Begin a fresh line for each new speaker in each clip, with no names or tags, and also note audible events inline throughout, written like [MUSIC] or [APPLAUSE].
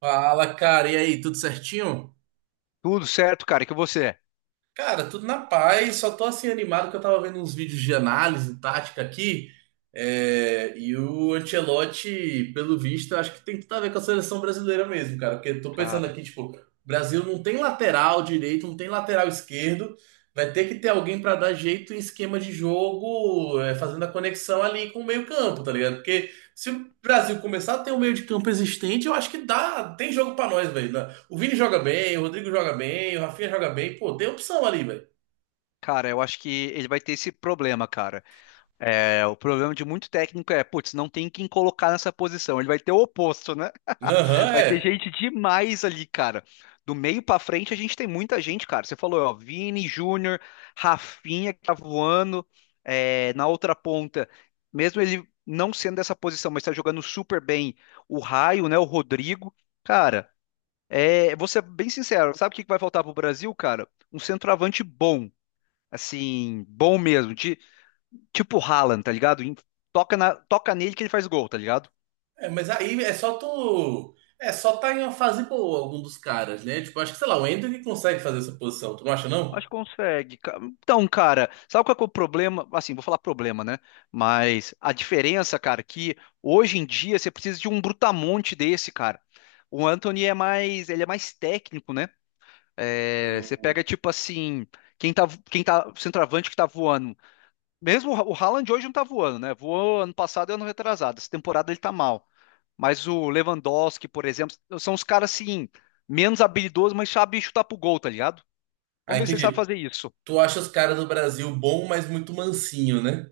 Fala, cara, e aí, tudo certinho?
Tudo certo, cara. E que você?
Cara, tudo na paz, só tô assim animado que eu tava vendo uns vídeos de análise tática aqui, e o Ancelotti, pelo visto, eu acho que tem tudo a ver com a seleção brasileira mesmo, cara, porque eu tô pensando
Cara,
aqui, tipo, o Brasil não tem lateral direito, não tem lateral esquerdo, vai ter que ter alguém pra dar jeito em esquema de jogo, fazendo a conexão ali com o meio-campo, tá ligado? Se o Brasil começar a ter um meio de campo existente, eu acho que dá, tem jogo pra nós, velho, né? O Vini joga bem, o Rodrigo joga bem, o Rafinha joga bem, pô, tem opção ali, velho.
cara, eu acho que ele vai ter esse problema, cara. O problema de muito técnico é, putz, não tem quem colocar nessa posição. Ele vai ter o oposto, né? [LAUGHS]
Aham,
Vai ter
é.
gente demais ali, cara. Do meio pra frente, a gente tem muita gente, cara. Você falou, ó, Vini, Júnior, Rafinha, que tá voando. É, na outra ponta, mesmo ele não sendo dessa posição, mas tá jogando super bem, o Raio, né? O Rodrigo. Cara, vou ser bem sincero, sabe o que que vai faltar pro Brasil, cara? Um centroavante bom. Assim, bom mesmo. De, tipo o Haaland, tá ligado? Toca, toca nele que ele faz gol, tá ligado?
É, mas aí é só tu. É só tá em uma fase boa, algum dos caras, né? Tipo, acho que, sei lá, o Ender que consegue fazer essa posição, tu não acha, não?
Acho que consegue. Então, cara, sabe qual que é o problema? Assim, vou falar problema, né? Mas a diferença, cara, é que hoje em dia você precisa de um brutamonte desse, cara. O Anthony é mais, ele é mais técnico, né? É, você
Hum.
pega tipo assim, quem tá, quem tá centroavante que tá voando. Mesmo o o Haaland hoje não tá voando, né? Voou ano passado e ano retrasado. Essa temporada ele tá mal. Mas o Lewandowski, por exemplo, são os caras assim, menos habilidosos, mas sabem chutar pro gol, tá ligado?
Ah,
Vamos ver se ele sabe
entendi.
fazer isso.
Tu acha os caras do Brasil bom, mas muito mansinho, né?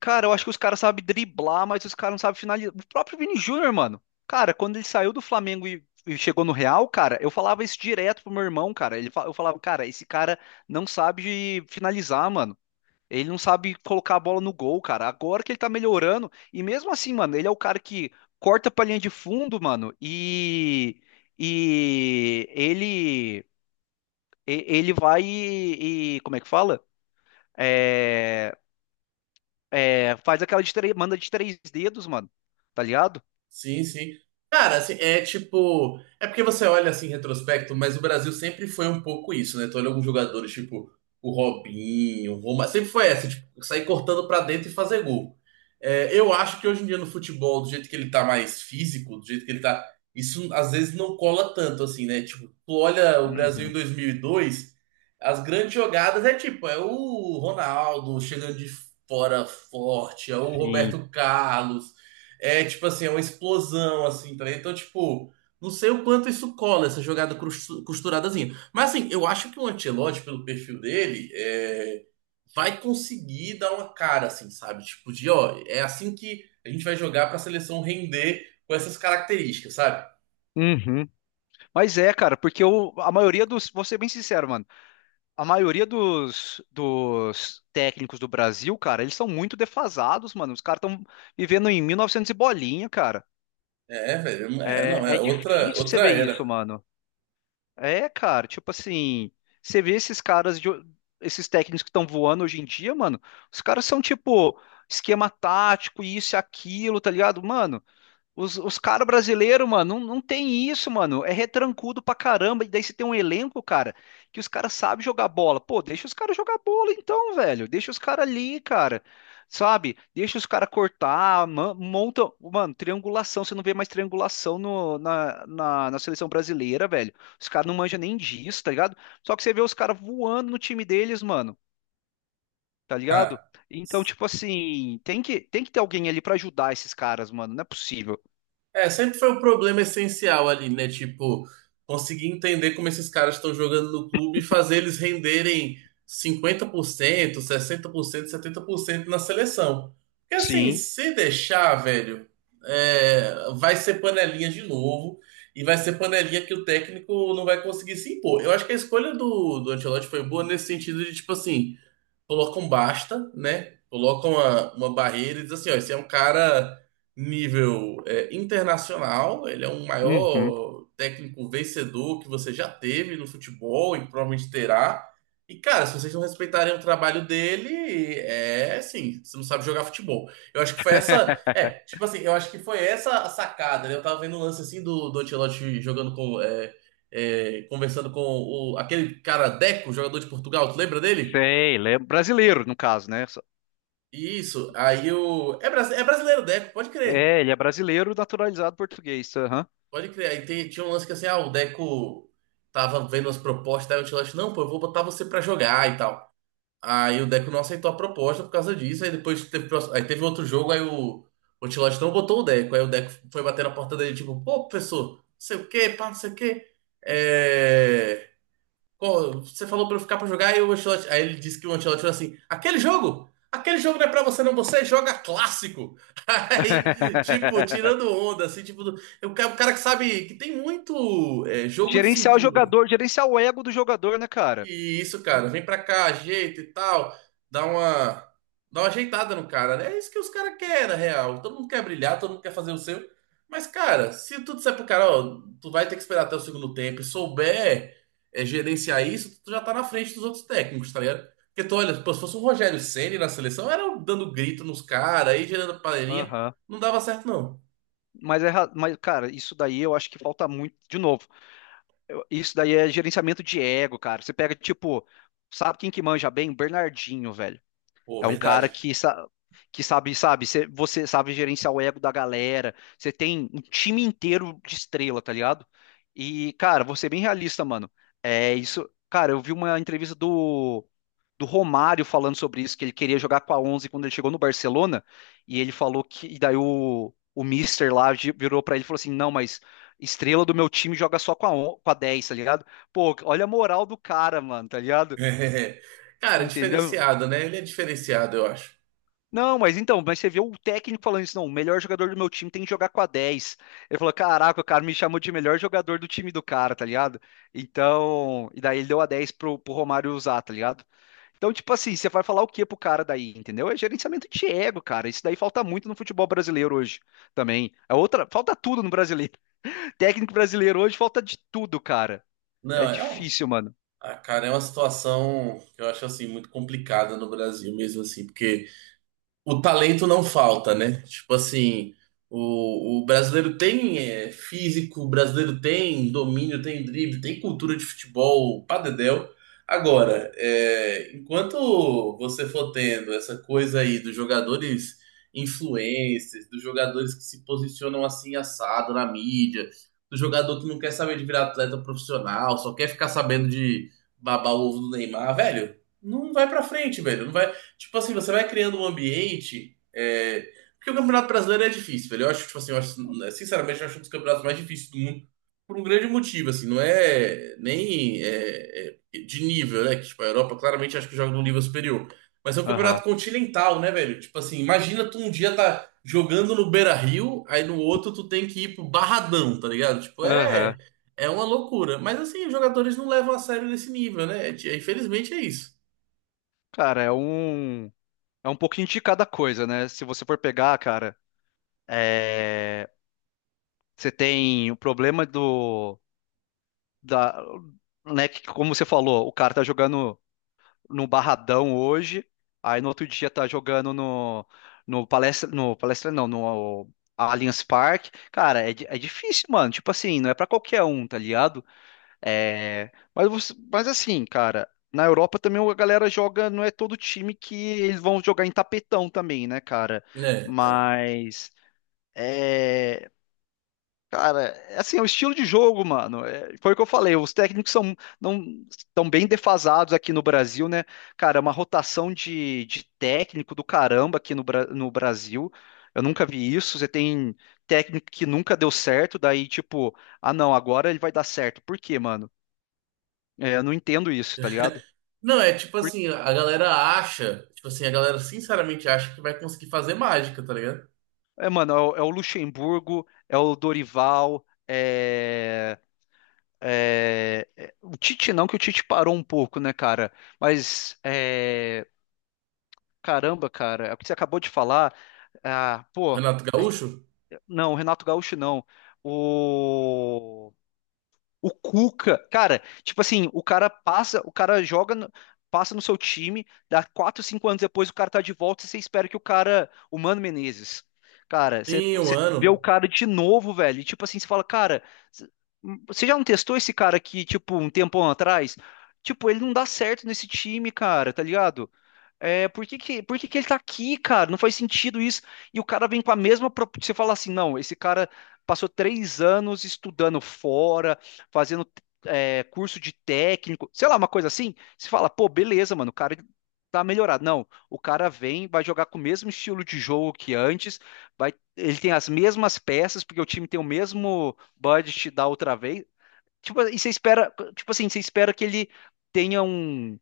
Cara, eu acho que os caras sabem driblar, mas os caras não sabem finalizar. O próprio Vini Júnior, mano. Cara, quando ele saiu do Flamengo e chegou no Real, cara, eu falava isso direto pro meu irmão, cara. Ele, eu falava, cara, esse cara não sabe finalizar, mano. Ele não sabe colocar a bola no gol, cara. Agora que ele tá melhorando. E mesmo assim, mano, ele é o cara que corta pra linha de fundo, mano. E. Ele. Ele vai como é que fala? É, faz aquela de três. Manda de três dedos, mano. Tá ligado?
Sim, sim. Cara, assim, é tipo. É porque você olha assim em retrospecto, mas o Brasil sempre foi um pouco isso, né? Tu olha alguns jogadores, tipo o Robinho, o Roma, sempre foi essa, tipo, sair cortando pra dentro e fazer gol. É, eu acho que hoje em dia no futebol, do jeito que ele tá mais físico, do jeito que ele tá. Isso às vezes não cola tanto, assim, né? Tipo, tu olha o Brasil em
Uhum,
2002, as grandes jogadas é tipo, é o Ronaldo chegando de fora forte, é o
sim.
Roberto Carlos. É tipo assim, é uma explosão, assim, tá ligado? Então, tipo, não sei o quanto isso cola, essa jogada costuradazinha. Mas assim, eu acho que o Ancelotti, pelo perfil dele, vai conseguir dar uma cara, assim, sabe? Tipo, de ó, é assim que a gente vai jogar pra seleção render com essas características, sabe?
Uhum. Mas é, cara, a maioria dos. Vou ser bem sincero, mano. A maioria dos técnicos do Brasil, cara, eles são muito defasados, mano. Os caras estão vivendo em 1900 e novecentos e bolinha, cara.
É, velho,
É,
não, é
é difícil você
outra
ver
era.
isso, mano. É, cara, tipo assim, você vê esses caras, de, esses técnicos que estão voando hoje em dia, mano, os caras são tipo esquema tático, isso e aquilo, tá ligado? Mano, os caras brasileiros, mano, não tem isso, mano. É retrancudo pra caramba. E daí você tem um elenco, cara, que os caras sabem jogar bola. Pô, deixa os caras jogar bola então, velho. Deixa os caras ali, cara. Sabe? Deixa os caras cortar, monta. Mano, triangulação. Você não vê mais triangulação no, na, na, na seleção brasileira, velho. Os caras não manjam nem disso, tá ligado? Só que você vê os caras voando no time deles, mano. Tá ligado?
Ah,
Então, tipo assim, tem que ter alguém ali pra ajudar esses caras, mano. Não é possível.
é, sempre foi o problema essencial ali, né? Tipo, conseguir entender como esses caras estão jogando no clube e fazer eles renderem 50%, 60%, 70% na seleção. Porque assim,
Sim.
se deixar, velho, vai ser panelinha de novo e vai ser panelinha que o técnico não vai conseguir se impor. Eu acho que a escolha do Ancelotti foi boa nesse sentido de, tipo assim, colocam basta, né? Colocam uma barreira e diz assim, ó, esse é um cara nível internacional, ele é um
Uhum.
maior técnico vencedor que você já teve no futebol e provavelmente terá. E, cara, se vocês não respeitarem o trabalho dele, é assim, você não sabe jogar futebol. Eu acho que foi essa. É,
[LAUGHS]
tipo assim, eu acho que foi essa a sacada, né? Eu tava vendo um lance assim do Ancelotti jogando com. Conversando com aquele cara Deco, jogador de Portugal, tu lembra dele?
Sei, ele é brasileiro, no caso, né?
Isso, aí o. É, brasi- é brasileiro o Deco, pode crer.
É, ele é brasileiro naturalizado português. Aham.
Pode crer. Aí tinha um lance que assim, ah, o Deco tava vendo as propostas, aí o Ancelotti, não, pô, eu vou botar você pra jogar e tal. Aí o Deco não aceitou a proposta por causa disso, aí depois teve, aí teve outro jogo, aí o Ancelotti não botou o Deco, aí o Deco foi bater na porta dele, tipo, pô, professor, não sei o quê, pá, não sei o quê. É, você falou pra eu ficar pra jogar e o Ancelotti. Aí ele disse que o Ancelotti falou assim: aquele jogo! Aquele jogo não é pra você, não. Você joga clássico. [LAUGHS] Aí, tipo, tirando
[LAUGHS]
onda, assim, tipo, o cara que sabe que tem muito jogo de
Gerenciar o
cintura.
jogador, gerenciar o ego do jogador, né, cara?
E isso, cara, vem pra cá, ajeita e tal, dá uma, dá uma ajeitada no cara, né? É isso que os caras querem, na real. Todo mundo quer brilhar, todo mundo quer fazer o seu. Mas, cara, se tu disser pro cara, ó, tu vai ter que esperar até o segundo tempo e souber gerenciar isso, tu já tá na frente dos outros técnicos, tá ligado? Porque tu olha, pô, se fosse o Rogério Ceni na seleção, era um dando grito nos caras, aí gerando panelinha,
Aham.
não dava certo, não.
Mas, mas, cara, isso daí eu acho que falta muito. De novo, isso daí é gerenciamento de ego, cara. Você pega, tipo, sabe quem que manja bem? Bernardinho, velho.
Pô,
É um cara
verdade.
que sabe, sabe, você sabe gerenciar o ego da galera. Você tem um time inteiro de estrela, tá ligado? E, cara, vou ser bem realista, mano. É isso. Cara, eu vi uma entrevista do Romário falando sobre isso, que ele queria jogar com a 11 quando ele chegou no Barcelona. E ele falou que. E daí o Mister lá virou pra ele e falou assim: não, mas estrela do meu time joga só com com a 10, tá ligado? Pô, olha a moral do cara, mano, tá ligado?
[LAUGHS] Cara, é
Entendeu?
diferenciado, né? Ele é diferenciado, eu acho.
Não, mas então, mas você viu o técnico falando isso, não, o melhor jogador do meu time tem que jogar com a 10. Ele falou, caraca, o cara me chamou de melhor jogador do time do cara, tá ligado? Então, e daí ele deu a 10 pro Romário usar, tá ligado? Então, tipo assim, você vai falar o que pro cara daí, entendeu? É gerenciamento de ego, cara. Isso daí falta muito no futebol brasileiro hoje também. É outra, falta tudo no brasileiro. [LAUGHS] Técnico brasileiro hoje falta de tudo, cara. É
Não,
difícil, mano.
ah, cara, é uma situação que eu acho assim muito complicada no Brasil mesmo assim, porque o talento não falta, né? Tipo assim, o brasileiro tem físico, o brasileiro tem domínio, tem drible, tem cultura de futebol, pá dedéu. Agora, enquanto você for tendo essa coisa aí dos jogadores influencers, dos jogadores que se posicionam assim assado na mídia, do jogador que não quer saber de virar atleta profissional, só quer ficar sabendo de babar o ovo do Neymar, velho, não vai pra frente, velho. Não vai, Tipo assim, você vai criando um ambiente. Porque o Campeonato Brasileiro é difícil, velho. Eu acho, tipo assim, eu acho, né, sinceramente, eu acho um dos campeonatos mais difíceis do mundo por um grande motivo, assim, não é nem de nível, né? Que, tipo, a Europa claramente acho que joga num nível superior. Mas é um campeonato
Aham.
continental, né, velho? Tipo assim, imagina tu um dia tá jogando no Beira-Rio, aí no outro tu tem que ir pro Barradão, tá ligado? Tipo,
Aham.
é uma loucura. Mas assim, os jogadores não levam a sério nesse nível, né? É, infelizmente é isso.
Cara, é um pouquinho de cada coisa, né? Se você for pegar, cara, é, você tem o problema da, né, que, como você falou, o cara tá jogando no Barradão hoje, aí no outro dia tá jogando no Palestra, no Palestra não, no Allianz Parque. Cara, é, é difícil, mano. Tipo assim, não é pra qualquer um, tá ligado? É, mas, mas assim, cara, na Europa também a galera joga, não é todo time que eles vão jogar em tapetão também, né, cara?
É,
Mas. É, cara, é assim, é o estilo de jogo, mano. É, foi o que eu falei. Os técnicos são não estão bem defasados aqui no Brasil, né? Cara, é uma rotação de técnico do caramba aqui no, no Brasil. Eu nunca vi isso. Você tem técnico que nunca deu certo, daí tipo, ah, não, agora ele vai dar certo. Por quê, mano? É, eu não entendo isso, tá ligado?
não, é tipo
Por-
assim, a galera acha, tipo assim, a galera sinceramente acha que vai conseguir fazer mágica, tá ligado?
É, mano, é é o Luxemburgo, é o Dorival, é. O Tite não, que o Tite parou um pouco, né, cara? Mas, é, caramba, cara, é o que você acabou de falar. Ah, pô,
Renato
é que-
Gaúcho
não, o Renato Gaúcho não. O Cuca, cara, tipo assim, o cara passa, o cara joga, passa no seu time, dá 4, 5 anos depois o cara tá de volta e você espera que o cara, o Mano Menezes, cara,
em um
você vê o
ano.
cara de novo, velho, e tipo assim, você fala, cara, c- você já não testou esse cara aqui, tipo, um tempão atrás? Tipo, ele não dá certo nesse time, cara, tá ligado? É, por que que ele tá aqui, cara? Não faz sentido isso. E o cara vem com a mesma. Você fala assim, não, esse cara passou 3 anos estudando fora, fazendo curso de técnico, sei lá, uma coisa assim. Você fala, pô, beleza, mano, o cara tá melhorado. Não, o cara vem, vai jogar com o mesmo estilo de jogo que antes, vai, ele tem as mesmas peças, porque o time tem o mesmo budget da outra vez. Tipo, e você espera, tipo assim, você espera que ele tenha um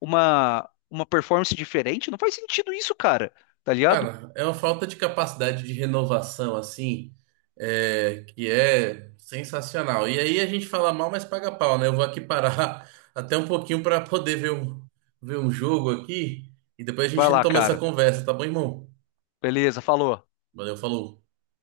uma, uma performance diferente? Não faz sentido isso, cara. Tá ligado?
Cara, é uma falta de capacidade de renovação, assim, que é sensacional. E aí a gente fala mal, mas paga pau, né? Eu vou aqui parar [LAUGHS] até um pouquinho pra poder ver um, jogo aqui e depois a
Vai
gente
lá,
retoma essa
cara.
conversa, tá bom, irmão?
Beleza, falou.
Valeu, falou.